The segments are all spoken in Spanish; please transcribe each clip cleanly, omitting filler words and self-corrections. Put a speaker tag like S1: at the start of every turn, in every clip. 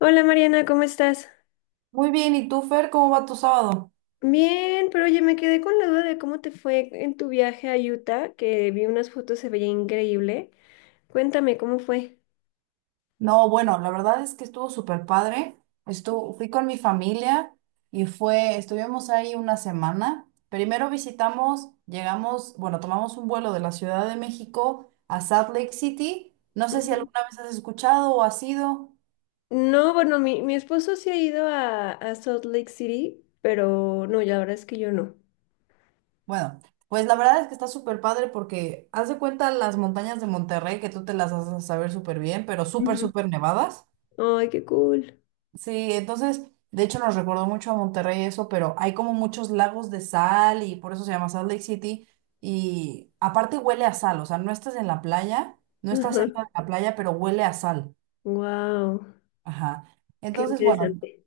S1: Hola Mariana, ¿cómo estás?
S2: Muy bien, ¿y tú, Fer, cómo va tu sábado?
S1: Bien, pero oye, me quedé con la duda de cómo te fue en tu viaje a Utah, que vi unas fotos, se veía increíble. Cuéntame, ¿cómo fue?
S2: No, bueno, la verdad es que estuvo súper padre. Estuvo, fui con mi familia y fue, estuvimos ahí una semana. Primero visitamos, llegamos, bueno, tomamos un vuelo de la Ciudad de México a Salt Lake City. No sé si
S1: Ujú.
S2: alguna vez has escuchado o has ido.
S1: No, bueno, mi esposo sí ha ido a Salt Lake City, pero no, ya la verdad es que yo no.
S2: Bueno, pues la verdad es que está súper padre porque haz de cuenta las montañas de Monterrey, que tú te las haces saber súper bien, pero súper,
S1: Ujú.
S2: súper nevadas.
S1: Ay, qué cool.
S2: Sí, entonces, de hecho nos recordó mucho a Monterrey eso, pero hay como muchos lagos de sal y por eso se llama Salt Lake City. Y aparte huele a sal, o sea, no estás en la playa, no estás
S1: Ajá.
S2: cerca de la playa, pero huele a sal.
S1: Wow,
S2: Ajá.
S1: qué
S2: Entonces, bueno,
S1: interesante.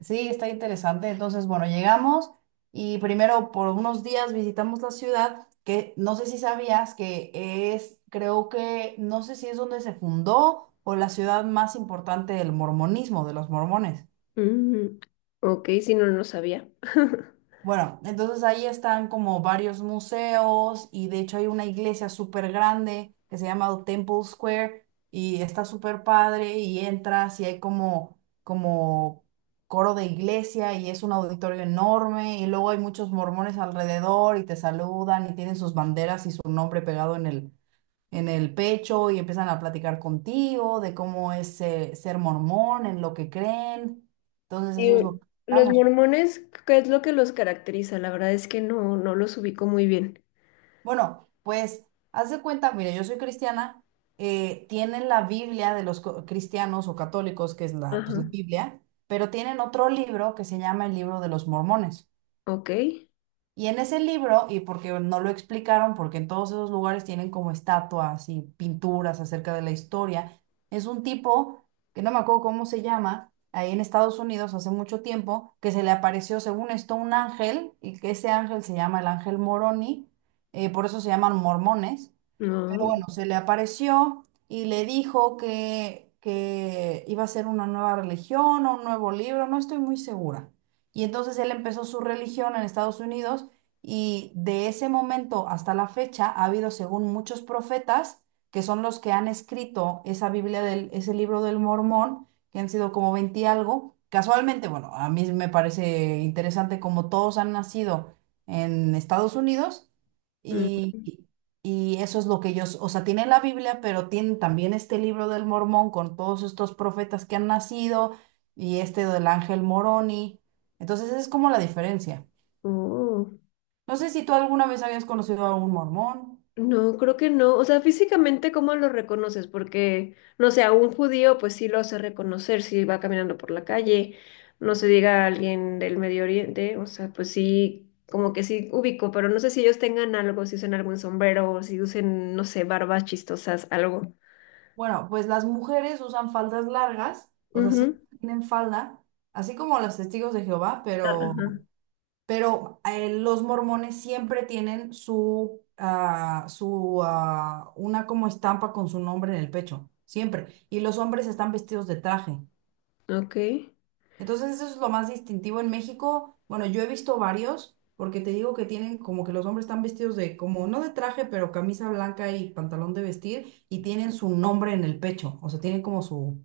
S2: sí, está interesante. Entonces, bueno, llegamos y primero por unos días visitamos la ciudad, que no sé si sabías que es, creo que, no sé si es donde se fundó o la ciudad más importante del mormonismo, de los mormones.
S1: Ujú. Ok, si no, no sabía.
S2: Bueno, entonces ahí están como varios museos y de hecho hay una iglesia súper grande que se llama Temple Square y está súper padre y entras y hay como coro de iglesia y es un auditorio enorme y luego hay muchos mormones alrededor y te saludan y tienen sus banderas y su nombre pegado en en el pecho y empiezan a platicar contigo de cómo es ser mormón, en lo que creen. Entonces eso es
S1: Y
S2: lo que
S1: los
S2: estamos.
S1: mormones, ¿qué es lo que los caracteriza? La verdad es que no, no los ubico muy bien.
S2: Bueno, pues haz de cuenta, mire, yo soy cristiana, tienen la Biblia de los co- cristianos o católicos, que es la, pues, la
S1: Ajá.
S2: Biblia, pero tienen otro libro que se llama el libro de los mormones.
S1: Ok.
S2: Y en ese libro, y porque no lo explicaron, porque en todos esos lugares tienen como estatuas y pinturas acerca de la historia, es un tipo, que no me acuerdo cómo se llama, ahí en Estados Unidos hace mucho tiempo, que se le apareció, según esto, un ángel, y que ese ángel se llama el ángel Moroni, por eso se llaman mormones. Pero
S1: No.
S2: bueno, se le apareció y le dijo que iba a ser una nueva religión o un nuevo libro, no estoy muy segura. Y entonces él empezó su religión en Estados Unidos y de ese momento hasta la fecha ha habido, según muchos profetas, que son los que han escrito esa Biblia del, ese libro del Mormón, que han sido como 20 y algo. Casualmente, bueno, a mí me parece interesante como todos han nacido en Estados Unidos
S1: mm,
S2: y y eso es lo que ellos, o sea, tienen la Biblia, pero tienen también este libro del Mormón con todos estos profetas que han nacido y este del Ángel Moroni. Entonces, esa es como la diferencia.
S1: Oh.
S2: No sé si tú alguna vez habías conocido a algún mormón.
S1: No, creo que no. O sea, físicamente, ¿cómo lo reconoces? Porque, no sé, a un judío, pues sí lo hace reconocer si va caminando por la calle. No se diga a alguien del Medio Oriente. O sea, pues sí, como que sí ubico, pero no sé si ellos tengan algo, si usan algún sombrero o si usen, no sé, barbas chistosas, algo.
S2: Bueno, pues las mujeres usan faldas largas, o sea, sí
S1: Ujú.
S2: tienen falda, así como los testigos de Jehová,
S1: Ajá.
S2: pero los mormones siempre tienen su una como estampa con su nombre en el pecho, siempre. Y los hombres están vestidos de traje.
S1: Ok.
S2: Entonces eso es lo más distintivo en México. Bueno, yo he visto varios, porque te digo que tienen como que los hombres están vestidos de como, no de traje, pero camisa blanca y pantalón de vestir, y tienen su nombre en el pecho, o sea, tienen como su,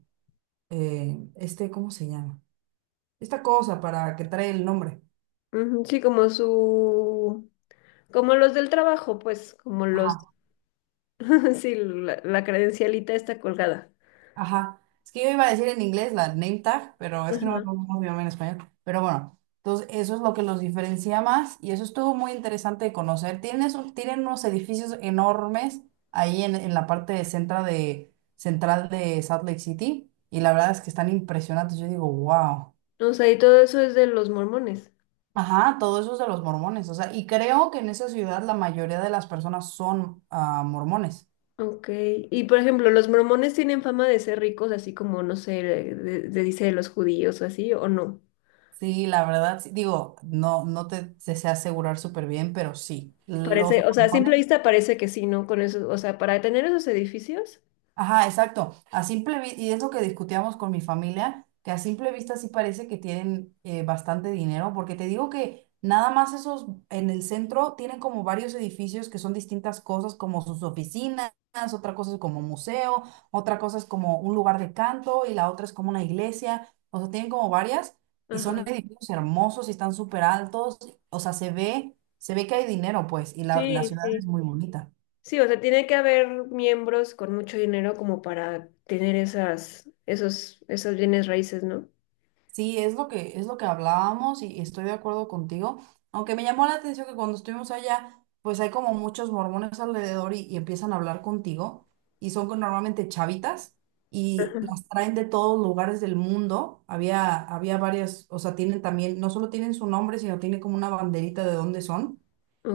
S2: ¿cómo se llama? Esta cosa para que trae el nombre.
S1: Ujú. Sí, como su, como los del trabajo, pues, como los… Sí, la credencialita está colgada.
S2: Ajá. Es que yo iba a decir en inglés la name tag, pero es que no me
S1: Ajá.
S2: acuerdo cómo se llama en español. Pero bueno, entonces eso es lo que los diferencia más y eso estuvo muy interesante de conocer. Tienen, esos- tienen unos edificios enormes ahí en la parte de centra de, central de Salt Lake City y la verdad es que están impresionantes. Yo digo, wow.
S1: O sea, ¿y todo eso es de los mormones?
S2: Ajá, todo eso es de los mormones. O sea, y creo que en esa ciudad la mayoría de las personas son mormones.
S1: Ok. Y por ejemplo, los mormones tienen fama de ser ricos, así como, no sé, de, dice de los judíos o así, o no.
S2: Sí, la verdad, sí. Digo, no, no te, te sé asegurar súper bien, pero sí.
S1: Parece,
S2: Los
S1: o sea, a
S2: mormones
S1: simple vista parece que sí, ¿no? Con eso, o sea, para tener esos edificios.
S2: ajá, exacto. A simple vista, y es lo que discutíamos con mi familia, que a simple vista sí parece que tienen bastante dinero, porque te digo que nada más esos en el centro tienen como varios edificios que son distintas cosas, como sus oficinas, otra cosa es como museo, otra cosa es como un lugar de canto y la otra es como una iglesia. O sea, tienen como varias y son
S1: Ajá.
S2: edificios hermosos y están súper altos. O sea, se ve que hay dinero, pues, y la
S1: Sí,
S2: ciudad es
S1: sí.
S2: muy bonita.
S1: Sí, o sea, tiene que haber miembros con mucho dinero como para tener esas, esos, esos bienes raíces, ¿no?
S2: Sí, es lo que hablábamos y estoy de acuerdo contigo. Aunque me llamó la atención que cuando estuvimos allá, pues hay como muchos mormones alrededor y empiezan a hablar contigo y son con- normalmente chavitas y
S1: Ajá.
S2: las traen de todos lugares del mundo. Había, había varias, o sea, tienen también, no solo tienen su nombre, sino tienen como una banderita de dónde son.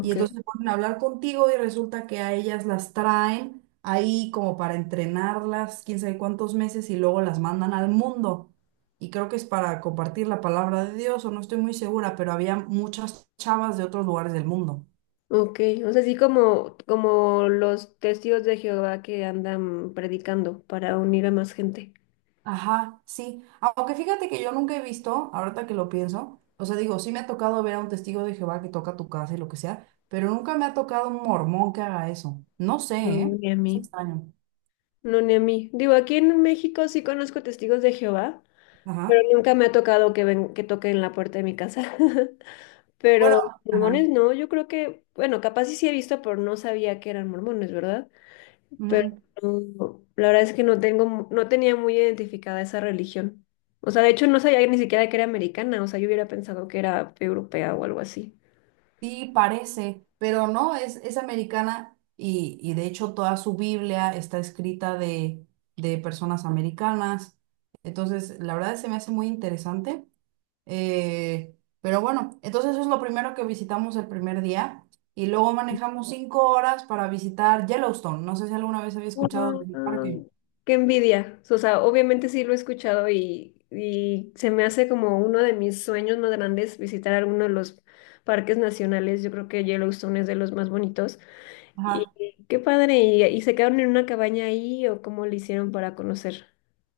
S2: Y entonces se ponen a hablar contigo y resulta que a ellas las traen ahí como para entrenarlas, quién sabe cuántos meses y luego las mandan al mundo y creo que es para compartir la palabra de Dios, o no estoy muy segura, pero había muchas chavas de otros lugares del mundo.
S1: Ok, o sea, así como, como los testigos de Jehová que andan predicando para unir a más gente.
S2: Ajá, sí. Aunque fíjate que yo nunca he visto, ahorita que lo pienso, o sea, digo, sí me ha tocado ver a un testigo de Jehová que toca tu casa y lo que sea, pero nunca me ha tocado un mormón que haga eso. No sé,
S1: No,
S2: ¿eh?
S1: ni a
S2: Es
S1: mí.
S2: extraño.
S1: No, ni a mí. Digo, aquí en México sí conozco testigos de Jehová, pero
S2: Ajá.
S1: nunca me ha tocado que ven, que toquen la puerta de mi casa.
S2: Bueno,
S1: Pero
S2: ajá.
S1: mormones no, yo creo que, bueno, capaz sí, sí he visto, pero no sabía que eran mormones, ¿verdad? Pero
S2: Ujú.
S1: la verdad es que no tengo, no tenía muy identificada esa religión. O sea, de hecho no sabía ni siquiera que era americana, o sea, yo hubiera pensado que era europea o algo así.
S2: Sí, parece, pero no, es americana y de hecho toda su Biblia está escrita de personas americanas. Entonces, la verdad se me hace muy interesante. Pero bueno, entonces eso es lo primero que visitamos el primer día y luego manejamos 5 horas para visitar Yellowstone. No sé si alguna vez había escuchado
S1: Guau,
S2: del parque.
S1: qué envidia. O sea, obviamente sí lo he escuchado y se me hace como uno de mis sueños más grandes visitar alguno de los parques nacionales. Yo creo que Yellowstone es de los más bonitos.
S2: Ajá.
S1: Y qué padre. Y se quedaron en una cabaña ahí o cómo le hicieron para conocer?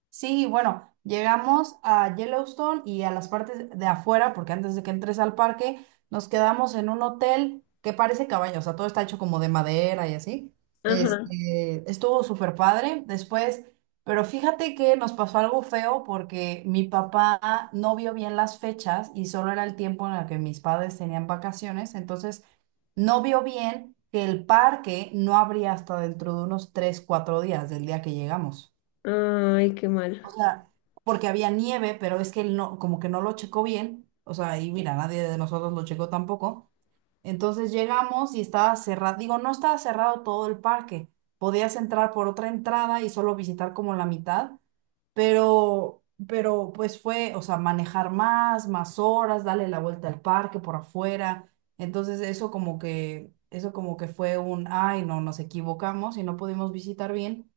S2: Sí, bueno, llegamos a Yellowstone y a las partes de afuera, porque antes de que entres al parque, nos quedamos en un hotel que parece cabaña, o sea, todo está hecho como de madera y así.
S1: Ajá.
S2: Este, estuvo súper padre después, pero fíjate que nos pasó algo feo porque mi papá no vio bien las fechas y solo era el tiempo en el que mis padres tenían vacaciones, entonces no vio bien que el parque no abría hasta dentro de unos 3, 4 días del día que llegamos.
S1: Ay, qué
S2: O
S1: mal.
S2: sea, porque había nieve, pero es que él no, como que no lo checó bien. O sea, y mira, nadie de nosotros lo checó tampoco. Entonces llegamos y estaba cerrado. Digo, no estaba cerrado todo el parque. Podías entrar por otra entrada y solo visitar como la mitad. Pero pues fue, o sea, manejar más, más horas, darle la vuelta al parque por afuera. Entonces eso como que fue un, ay, no, nos equivocamos y no pudimos visitar bien.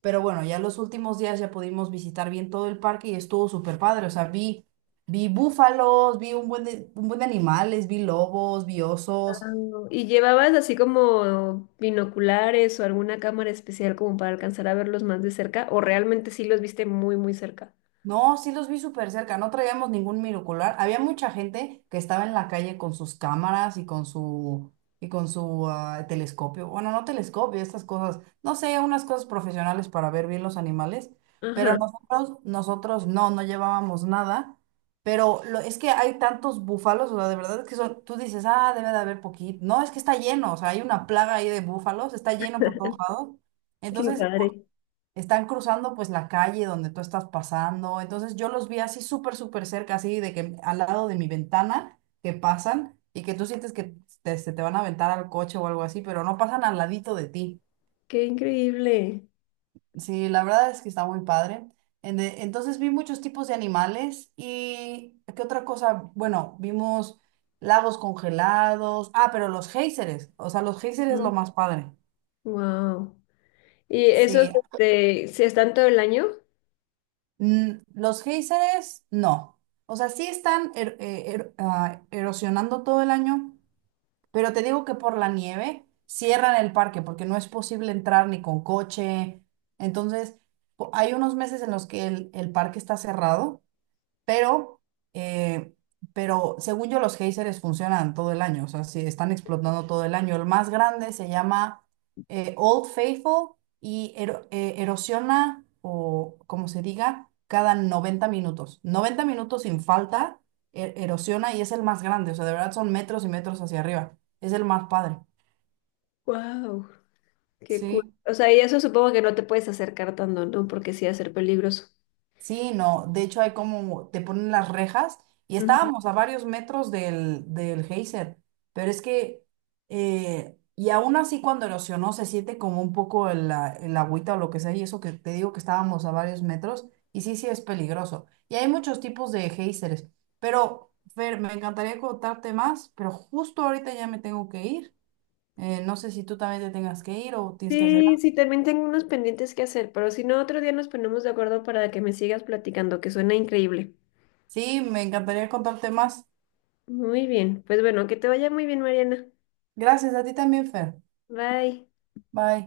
S2: Pero bueno, ya los últimos días ya pudimos visitar bien todo el parque y estuvo súper padre. O sea, vi, vi búfalos, vi un buen de animales, vi lobos, vi osos.
S1: ¿Y llevabas así como binoculares o alguna cámara especial como para alcanzar a verlos más de cerca? ¿O realmente sí los viste muy, muy cerca?
S2: No, sí los vi súper cerca, no traíamos ningún minocular. Había mucha gente que estaba en la calle con sus cámaras y con su telescopio. Bueno, no telescopio, estas cosas, no sé, unas cosas profesionales para ver bien los animales, pero
S1: Ajá,
S2: nosotros no llevábamos nada, pero lo, es que hay tantos búfalos, o sea, de verdad es que son, tú dices, "Ah, debe de haber poquito." No, es que está lleno, o sea, hay una plaga ahí de búfalos, está lleno por todos lados.
S1: qué
S2: Entonces,
S1: padre,
S2: están cruzando pues la calle donde tú estás pasando. Entonces yo los vi así súper cerca, así de que al lado de mi ventana que pasan y que tú sientes que te, se te van a aventar al coche o algo así, pero no pasan al ladito de ti.
S1: qué increíble.
S2: Sí, la verdad es que está muy padre. En de- Entonces vi muchos tipos de animales y ¿qué otra cosa? Bueno, vimos lagos congelados. Ah, pero los géiseres. O sea, los géiseres es
S1: Mm.
S2: lo más padre.
S1: Wow. ¿Y esos
S2: Sí.
S1: este, se están todo el año?
S2: Mm, los géiseres, no. O sea, sí están er- er- erosionando todo el año, pero te digo que por la nieve cierran el parque porque no es posible entrar ni con coche. Entonces, po- hay unos meses en los que el parque está cerrado pero, eh, pero según yo, los géiseres funcionan todo el año, o sea, sí, están explotando todo el año. El más grande se llama Old Faithful y ero- erosiona, o como se diga, cada 90 minutos. 90 minutos sin falta, e- erosiona y es el más grande, o sea, de verdad son metros y metros hacia arriba. Es el más padre.
S1: Wow, qué cool.
S2: Sí.
S1: O sea, y eso supongo que no te puedes acercar tanto, ¿no? Porque sí va a ser peligroso.
S2: Sí, no, de hecho hay como, te ponen las rejas y
S1: Ujú.
S2: estábamos a varios metros del, del geyser, pero es que, y aún así cuando erosionó se siente como un poco el, a- el agüita o lo que sea, y eso que te digo que estábamos a varios metros, y sí, sí es peligroso. Y hay muchos tipos de géiseres, pero Fer, me encantaría contarte más, pero justo ahorita ya me tengo que ir. No sé si tú también te tengas que ir o tienes que hacer
S1: Sí,
S2: algo.
S1: sí, también tengo unos pendientes que hacer, pero si no, otro día nos ponemos de acuerdo para que me sigas platicando, que suena increíble.
S2: Sí, me encantaría contarte más.
S1: Muy bien, pues bueno, que te vaya muy bien, Mariana.
S2: Gracias a ti también, Fer.
S1: Bye.
S2: Bye.